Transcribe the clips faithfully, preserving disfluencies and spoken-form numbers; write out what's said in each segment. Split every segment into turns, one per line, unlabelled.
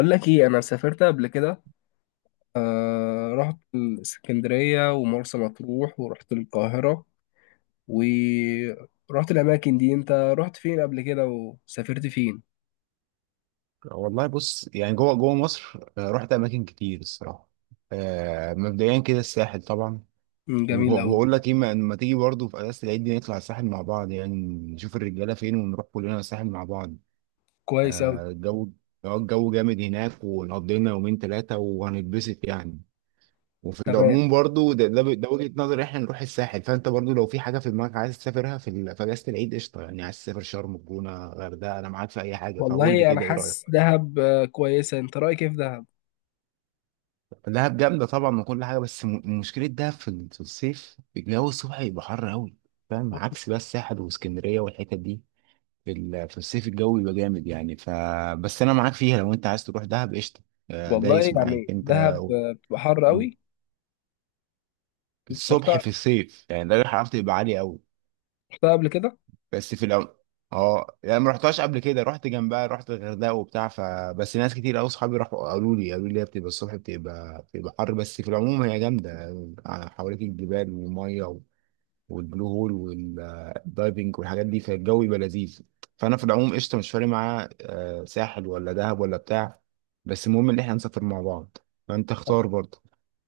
أقول لك إيه، أنا سافرت قبل كده. آه رحت الإسكندرية ومرسى مطروح ورحت القاهرة ورحت الأماكن دي. أنت رحت فين قبل كده وسافرت فين؟
والله بص، يعني جوه جوه مصر، آه، رحت اماكن كتير الصراحه. آه، مبدئيا كده الساحل طبعا.
مم، جميل أوي.
وبقول لك ايه، ما ما تيجي برضه في اجازه العيد دي نطلع الساحل مع بعض يعني. نشوف الرجاله فين ونروح كلنا الساحل مع بعض.
كويس أوي.
آه، الجو آه، الجو جامد هناك، ونقضي لنا يومين ثلاثه وهنتبسط يعني. وفي
تمام.
العموم برضه ده ده, ده وجهه نظري احنا نروح الساحل، فانت برضه لو في حاجه في دماغك عايز تسافرها في ال- في اجازه العيد قشطه، يعني عايز تسافر شرم، الجونه، غردقه، انا معاك في اي حاجه، فقول لي
والله أنا
كده ايه
حاسس
رايك.
دهب آه، كويسة. أنت رأيك إيه في دهب؟
دهب جامدة طبعا وكل حاجة، بس م- مشكلة دهب في ال- في الصيف الجو الصبح يبقى حر أوي. فاهم؟ عكس بقى الساحل واسكندرية والحتت دي، في ال- في الصيف الجو يبقى جامد يعني. ف بس أنا معاك فيها، لو أنت عايز تروح دهب قشطة. آه،
والله
دايس معاك
يعني
أنت.
دهب
و-
آه، بتبقى حر أوي. أنت
الصبح
رحتها،
في الصيف، يعني ده الحرارة تبقى عالية أوي.
رحتها قبل كده؟
بس في العم، اه يعني ما رحتهاش قبل كده، رحت جنبها، رحت الغردقه وبتاع. ف بس ناس كتير قوي صحابي راحوا قالوا لي قالوا لي هي بتبقى الصبح بتبقى بتبقى حر، بس في العموم هي جامده يعني. حواليك الجبال والميه و- والبلو هول والدايفنج والحاجات دي، فالجو يبقى لذيذ. فانا في العموم قشطه، مش فارق معايا، آه، ساحل ولا دهب ولا بتاع، بس المهم ان احنا نسافر مع بعض. فانت اختار برضه.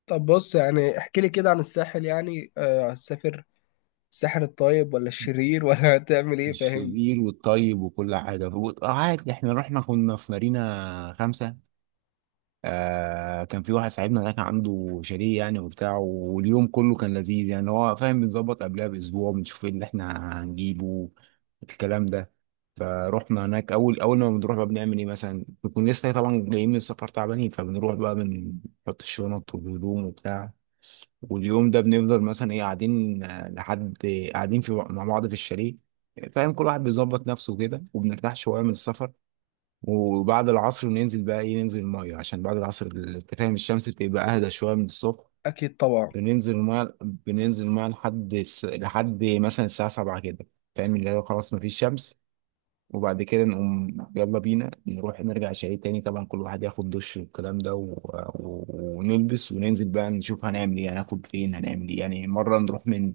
طب بص، يعني احكي لي كده عن الساحل، يعني آه، هتسافر الساحل الطيب ولا الشرير ولا هتعمل إيه، فاهم؟
الشرير والطيب وكل حاجه. آه، عادي، احنا رحنا كنا في مارينا خمسة. آه، كان في واحد صاحبنا ده كان عنده شاليه يعني وبتاع، واليوم كله كان لذيذ يعني. هو فاهم، بنظبط قبلها باسبوع بنشوف ايه اللي احنا هنجيبه الكلام ده. فروحنا هناك، اول اول ما بنروح بقى بنعمل ايه مثلا، بنكون لسه طبعا جايين من السفر تعبانين، فبنروح بقى بنحط الشنط والهدوم وبتاع. واليوم ده بنفضل مثلا ايه، قاعدين، آه، لحد، قاعدين في مع بعض في الشاليه. فاهم، كل واحد بيظبط نفسه كده وبنرتاح شويه من السفر. وبعد العصر ننزل بقى ايه، ننزل الميه، عشان بعد العصر انت فاهم الشمس بتبقى اهدى شويه من الصبح.
أكيد طبعا.
بننزل الميه بننزل الميه لحد الس- لحد مثلا الساعه سبعة كده، فاهم اللي هو خلاص مفيش شمس. وبعد كده نقوم يلا بينا نروح نرجع شاليه تاني، طبعا كل واحد ياخد دش والكلام ده، و... و... ونلبس وننزل بقى نشوف هنعمل ايه، هناكل فين، هنعمل ايه يعني. مره نروح من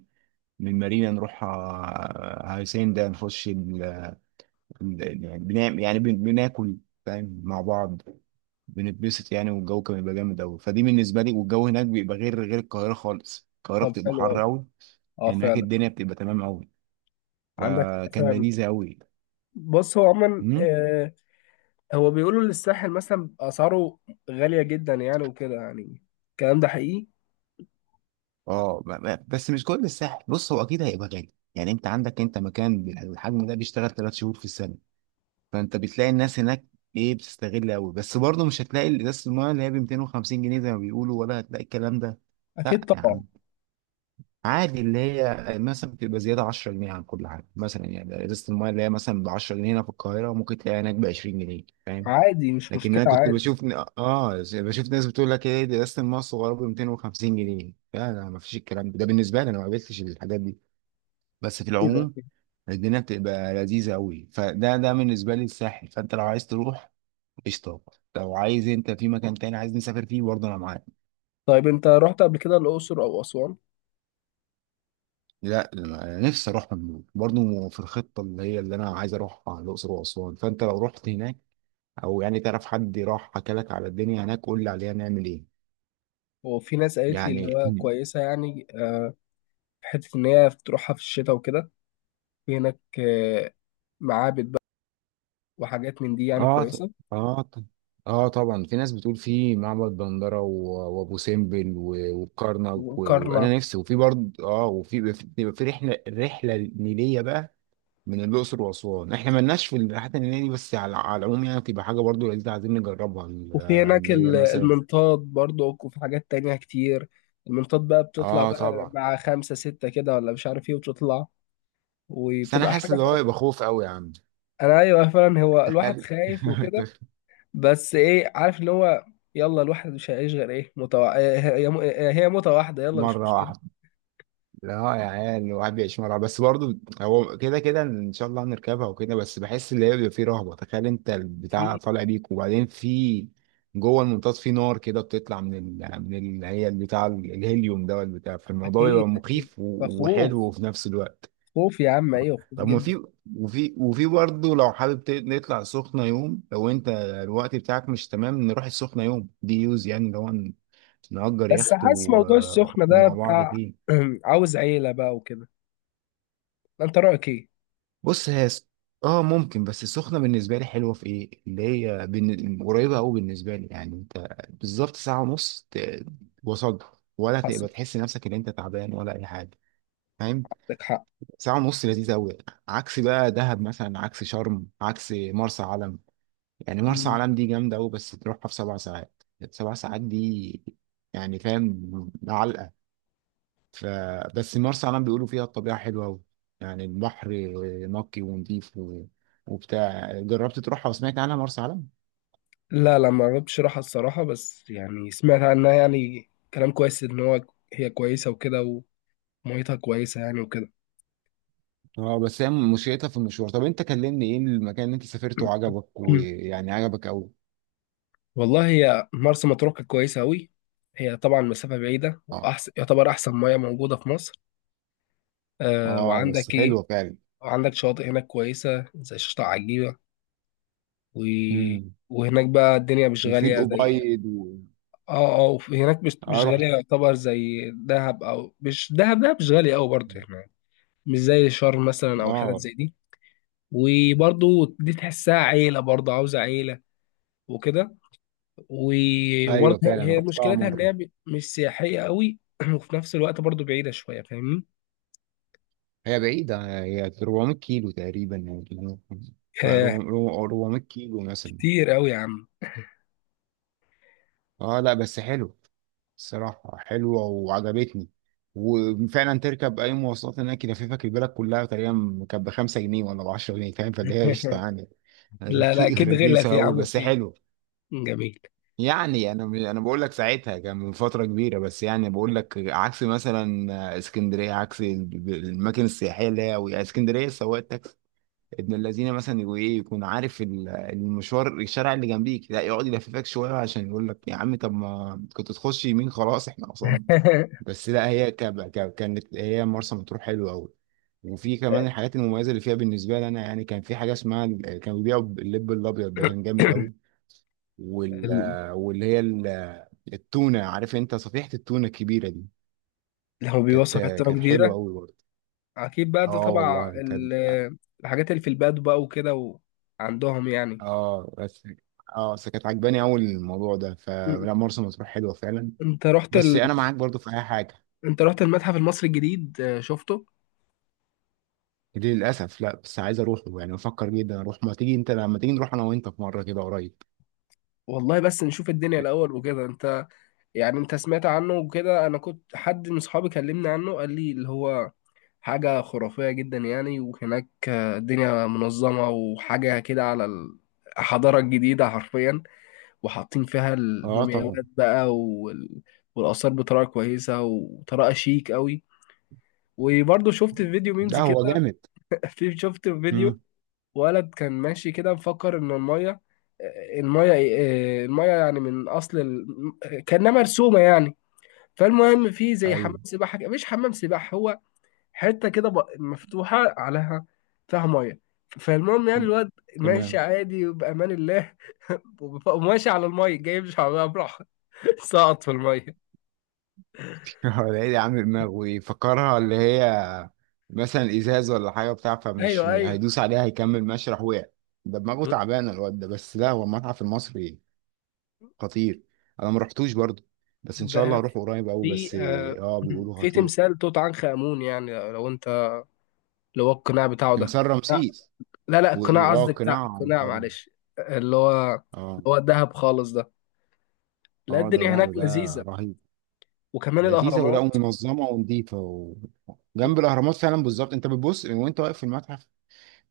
من مارينا، نروح آه، هاي سين ده، نخش ال... ال- يعني بنعمل يعني بن- بناكل فاهم مع بعض، بنتبسط يعني. والجو كان بيبقى جامد قوي، فدي بالنسبه لي، والجو هناك بيبقى غير غير القاهره خالص، القاهره
طب
بتبقى
حلو قوي.
حر قوي.
اه
هناك
فعلا.
الدنيا بتبقى تمام قوي،
عندك
فكان
فعلا.
لذيذه قوي.
بص، هو عموما
امم،
آه هو بيقولوا إن الساحل مثلا اسعاره غاليه جدا يعني، وكده يعني، الكلام ده حقيقي؟
اه ب- ب- بس مش كل الساحل، بص هو اكيد هيبقى غالي يعني. انت عندك انت مكان بال- بالحجم ده بيشتغل ثلاث شهور في السنه، فانت بتلاقي الناس هناك ايه بتستغل قوي، بس برضه مش هتلاقي ازازه الميه اللي هي ب مئتين وخمسين جنيه زي ما بيقولوا، ولا هتلاقي الكلام ده.
اكيد
لا يا
طبعا.
عم، عادي اللي هي آه، مثلا بتبقى زياده عشرة جنيه عن كل حاجه مثلا، يعني ازازه المايه اللي هي مثلا ب عشر جنيهات هنا في القاهره ممكن تلاقيها هناك ب عشرين جنيه فاهم.
عادي، مش
لكن
مشكله،
انا كنت
عادي.
بشوف ن- اه بشوف ناس بتقول لك ايه دي ازازه المايه الصغيره ب مئتين وخمسين جنيه، لا لا، ما فيش الكلام ده، ده بالنسبه لي انا ما قابلتش الحاجات دي. بس في
كده.
العموم الدنيا بتبقى لذيذه قوي، فده ده بالنسبه لي الساحل، فانت لو عايز تروح قشطه، لو عايز انت في مكان تاني عايز نسافر فيه برضه انا معاك.
طيب انت رحت قبل كده الاقصر او اسوان؟
لا أنا نفسي اروح مملوك برضه، في الخطه اللي هي اللي انا عايز اروحها الاقصر واسوان، فانت لو رحت هناك او يعني تعرف حد راح حكى لك على الدنيا هناك قول لي عليها نعمل ايه.
وفي ناس قالت لي اللي
يعني
هو
مم.
كويسه يعني. آه في حته ان هي تروحها في الشتاء وكده. في هناك آه معابد بقى وحاجات من دي يعني
اه ط-
كويسه.
اه ط- اه طبعا، في ناس بتقول في معبد دندره و- وابو سمبل و- وكرنك و-
وكرنك.
وانا نفسي، وفي برضه اه وفي بيبقى في بيبقى في رحله رحله نيليه بقى من الاقصر واسوان، احنا مالناش في الرحلات النيليه دي، بس على على العموم يعني بتبقى حاجه برضه لذيذه عايزين نجربها ال-
وفي
آه،
هناك
اللي هي
ال-
مثلا
المنطاد برضك، وفي حاجات تانية كتير. المنطاد بقى بتطلع
اه
بقى
طبعا.
مع خمسة ستة كده ولا مش عارف ايه وتطلع
بس انا
وبتبقى حاجة
حاسس ان
فعلا.
هو يبقى خوف قوي يا عم،
انا ايوه فعلا، هو الواحد
تخيل
خايف وكده. بس ايه، عارف اللي هو، يلا الواحد مش هيعيش غير ايه متوع... هي هي موتة واحدة، يلا مش
مره
مشكلة.
واحده. لا يا عيال، الواحد بيعيش مره واحدة. بس برضه هو كده كده ان شاء الله هنركبها وكده، بس بحس ان هي بيبقى فيه رهبه، تخيل انت البتاع
اكيد
طالع بيك، وبعدين في جوه المنطاد في نار كده بتطلع من ال... من ال...، هي البتاع الهيليوم ده والبتاع، فالموضوع
اكيد
بيبقى
اكيد.
مخيف و...
فخوف.
وحلو في نفس الوقت.
خوف يا عم، ايوه خوف
طب ما
جدا.
في، وفي وفي برضه لو حابب ت- نطلع سخنة يوم، لو انت الوقت بتاعك مش تمام نروح السخنة يوم دي يوز، يعني اللي هو ن- نأجر
بس
يخت
حاسس
و...
موضوع السخنة ده
ومع بعض
بتاع،
فيه.
عاوز عيلة بقى وكده. انت رأيك ايه؟
بص هي س- اه ممكن، بس السخنة بالنسبة لي حلوة في ايه، اللي هي بن... قريبة قوي بالنسبة لي، يعني انت بالظبط ساعة ونص ت... وصلت، ولا
حصل.
تبقى تحس نفسك ان انت تعبان ولا اي حاجة فاهم.
عندك
ساعة ونص لذيذة قوي، عكس بقى دهب مثلا، عكس شرم، عكس مرسى علم. يعني
حق.
مرسى علم دي جامدة أوي، بس تروحها في سبع ساعات، سبع ساعات دي يعني فاهم علقة. ف بس مرسى علم بيقولوا فيها الطبيعة حلوة أوي، يعني البحر نقي ونضيف و... وبتاع. جربت تروحها وسمعت عنها مرسى علم؟
لا لا، ما جربتش راحة الصراحة، بس يعني سمعت عنها يعني كلام كويس إن هو هي كويسة وكده، وميتها كويسة يعني وكده.
اه بس هي مشكلتها في المشوار، طب انت كلمني ايه المكان اللي انت سافرته وعجبك ويعني عجبك أوي.
والله هي مرسى مطروح كانت كويسة أوي. هي طبعا مسافة بعيدة
اه
وأحسن، يعتبر أحسن مياه موجودة في مصر. أه،
اه بس
وعندك إيه؟
حلوة فعلا.
وعندك شواطئ هناك كويسة زي شاطئ عجيبة، و...
امم،
وهناك بقى الدنيا مش
وفي
غالية زي...
الأبيض و...
اه اه، وفي- هناك مش
اه
مش غالية،
رحت.
يعتبر زي دهب، أو مش دهب، دهب مش غالية أوي برضه يعني، مش زي شرم مثلا أو حتت
اه
زي دي. وبرضه دي تحسها عيلة، برضه عاوزة عيلة وكده. و- وبرضه
ايوه فعلا
هي
رحتها
مشكلتها إن
مرة،
هي م- مش سياحية قوي، وفي نفس الوقت برضه بعيدة شوية، فاهمني؟
هي بعيدة، هي اربعمائة كيلو تقريبا يعني،
آه،
اربعمية كيلو مثلا.
كتير قوي يا عم.
اه لا بس حلو، الصراحة حلوة وعجبتني. وفعلا تركب أي مواصلات هناك يلففك البلد كلها تقريبا، كانت بخمسة جنيه ولا بعشرة جنيه، فاهم، فاللي هي قشطة يعني.
لا لا،
رخي-
أكيد غلت
رخيصة
يا
أوي
عم
بس
في.
حلو.
جميل.
يعني أنا أنا بقول لك ساعتها كان من فترة كبيرة، بس يعني بقول لك عكس مثلا اسكندرية، عكس الب- الأماكن السياحية اللي هي اسكندرية، السواق ابن الذين مثلا يقول ايه، يكون عارف ال- المشوار الشارع اللي جنبيك، لا يقعد يلففك شويه عشان يقول لك يا عم طب ما كنت تخش يمين خلاص احنا وصلنا. بس لا هي ك- ك- كانت هي مرسى مطروح حلوه قوي. وفي كمان الحاجات المميزه اللي فيها بالنسبه لي انا يعني كان في حاجه اسمها ال- كانوا بيبيعوا اللب الابيض ده كان جامد قوي. وال
ال-
واللي هي ال- التونه عارف انت صفيحه التونه الكبيره دي،
لو
كانت
بيوصف حتة
كانت حلوه
كبيرة.
قوي برضه،
أكيد بقى، ده
اه
طبعا
والله
ال-
كانت.
الحاجات اللي في البلد بقى وكده، وعندهم يعني.
اه بس اه بس كانت عجباني اول الموضوع ده.
م-
فلا مرسى مطروح حلوه فعلا،
أنت رحت
بس
ال...
انا معاك برضو في اي حاجه.
أنت رحت المتحف المصري الجديد، آه، شفته؟
دي للاسف لا، بس عايز اروح يعني بفكر جدا اروح، ما تيجي انت لما تيجي نروح انا وانت في مره كده قريب.
والله بس نشوف الدنيا الاول وكده، انت يعني انت سمعت عنه وكده. انا كنت، حد من صحابي كلمني عنه قال لي اللي هو حاجة خرافية جدا يعني. وهناك آه، الدنيا منظمة وحاجة كده على ال- الحضارة الجديدة حرفيا. وحاطين فيها
اه طبعا،
المومياوات بقى وال... والآثار بطريقة كويسة وطريقة شيك قوي. وبرضه شفت فيديو ميمز
لا هو
كده.
جامد،
في شفت فيديو
امم
ولد كان ماشي كده مفكر ان الميه، الميه الميه يعني، من اصل ال... كانها مرسومه يعني. فالمهم في زي حمام
ايوه
سباحه كده- مش حمام سباحه، هو حته كده ب- مفتوحه عليها فيها ميه. فالمهم يعني الواد ماشي
تمام.
عادي وبامان الله، وماشي على الميه جاي مش على براحه. سقط في الميه.
هو العيد عامل دماغ ويفكرها اللي هي مثلا ازاز ولا حاجه بتاع، فمش
ايوه ايوه.
هيدوس عليها هيكمل ماشي، راح وقع. ده دماغه
ب-
تعبانه الواد ده. بس لا هو المتحف المصري خطير، انا ما رحتوش برضه، بس ان شاء الله
ب-
هروح قريب قوي.
في
بس
آه،
اه بيقولوا
في
خطير.
تمثال توت عنخ امون، يعني لو لو انت، لو هو القناع بتاعه ده.
تمثال رمسيس،
لا لا، القناع
واه
قصدي، بتاع
قناع
القناع،
عنقود،
معلش. اللي هو اللي
اه
هو الدهب خالص ده. لا،
اه ده،
الدنيا
لا
هناك
ده ده
لذيذة.
رهيب،
وكمان
لذيذه ولا
الأهرامات
منظمه ونظيفه.
و...
وجنب الاهرامات فعلا بالظبط، انت بتبص وانت واقف في المتحف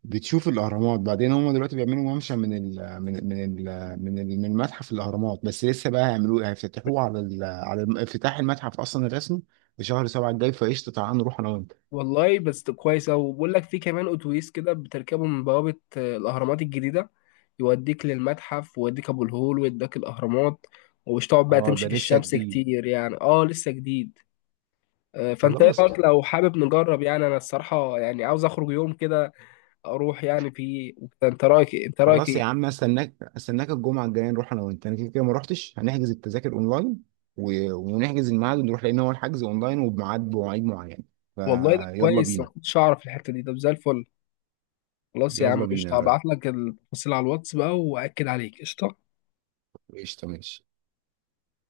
بتشوف الاهرامات. بعدين هم دلوقتي بيعملوا ممشى من ال من ال من ال من, ال من المتحف الاهرامات، بس لسه بقى هيعملوه، هيفتتحوه على ال على الم- افتتاح المتحف اصلا الرسمي في شهر سبعة الجاي، فقشطه تعالى نروح انا وانت.
والله بس كويسة، وبقول لك في كمان أتوبيس كده بتركبه من بوابة آه، الأهرامات الجديدة، يوديك للمتحف، ويوديك أبو الهول، ويوديك الأهرامات، ومش تقعد بقى
اه
تمشي
ده
في
لسه
الشمس
جديد.
كتير يعني. اه لسه جديد. آه، فانت ايه
خلاص.
رايك لو حابب نجرب؟ يعني انا الصراحه يعني عاوز اخرج يوم كده، اروح يعني فيه. انت رايك إيه؟ انت رايك
خلاص يا
ايه؟
عم، استناك استناك الجمعه الجايه نروح انا وانت، انا كده كده ما روحتش، هنحجز التذاكر اونلاين و... ونحجز الميعاد ونروح، لان هو الحجز اونلاين وبميعاد، بمواعيد معينه.
والله ده
فيلا
كويس، ما
بينا.
كنتش اعرف الحته دي، طب زي الفل. خلاص يا عم
يلا بينا يا
قشطه،
راجل.
هبعت لك التفاصيل على الواتس بقى واكد عليك، قشطه.
قشطه ماشي.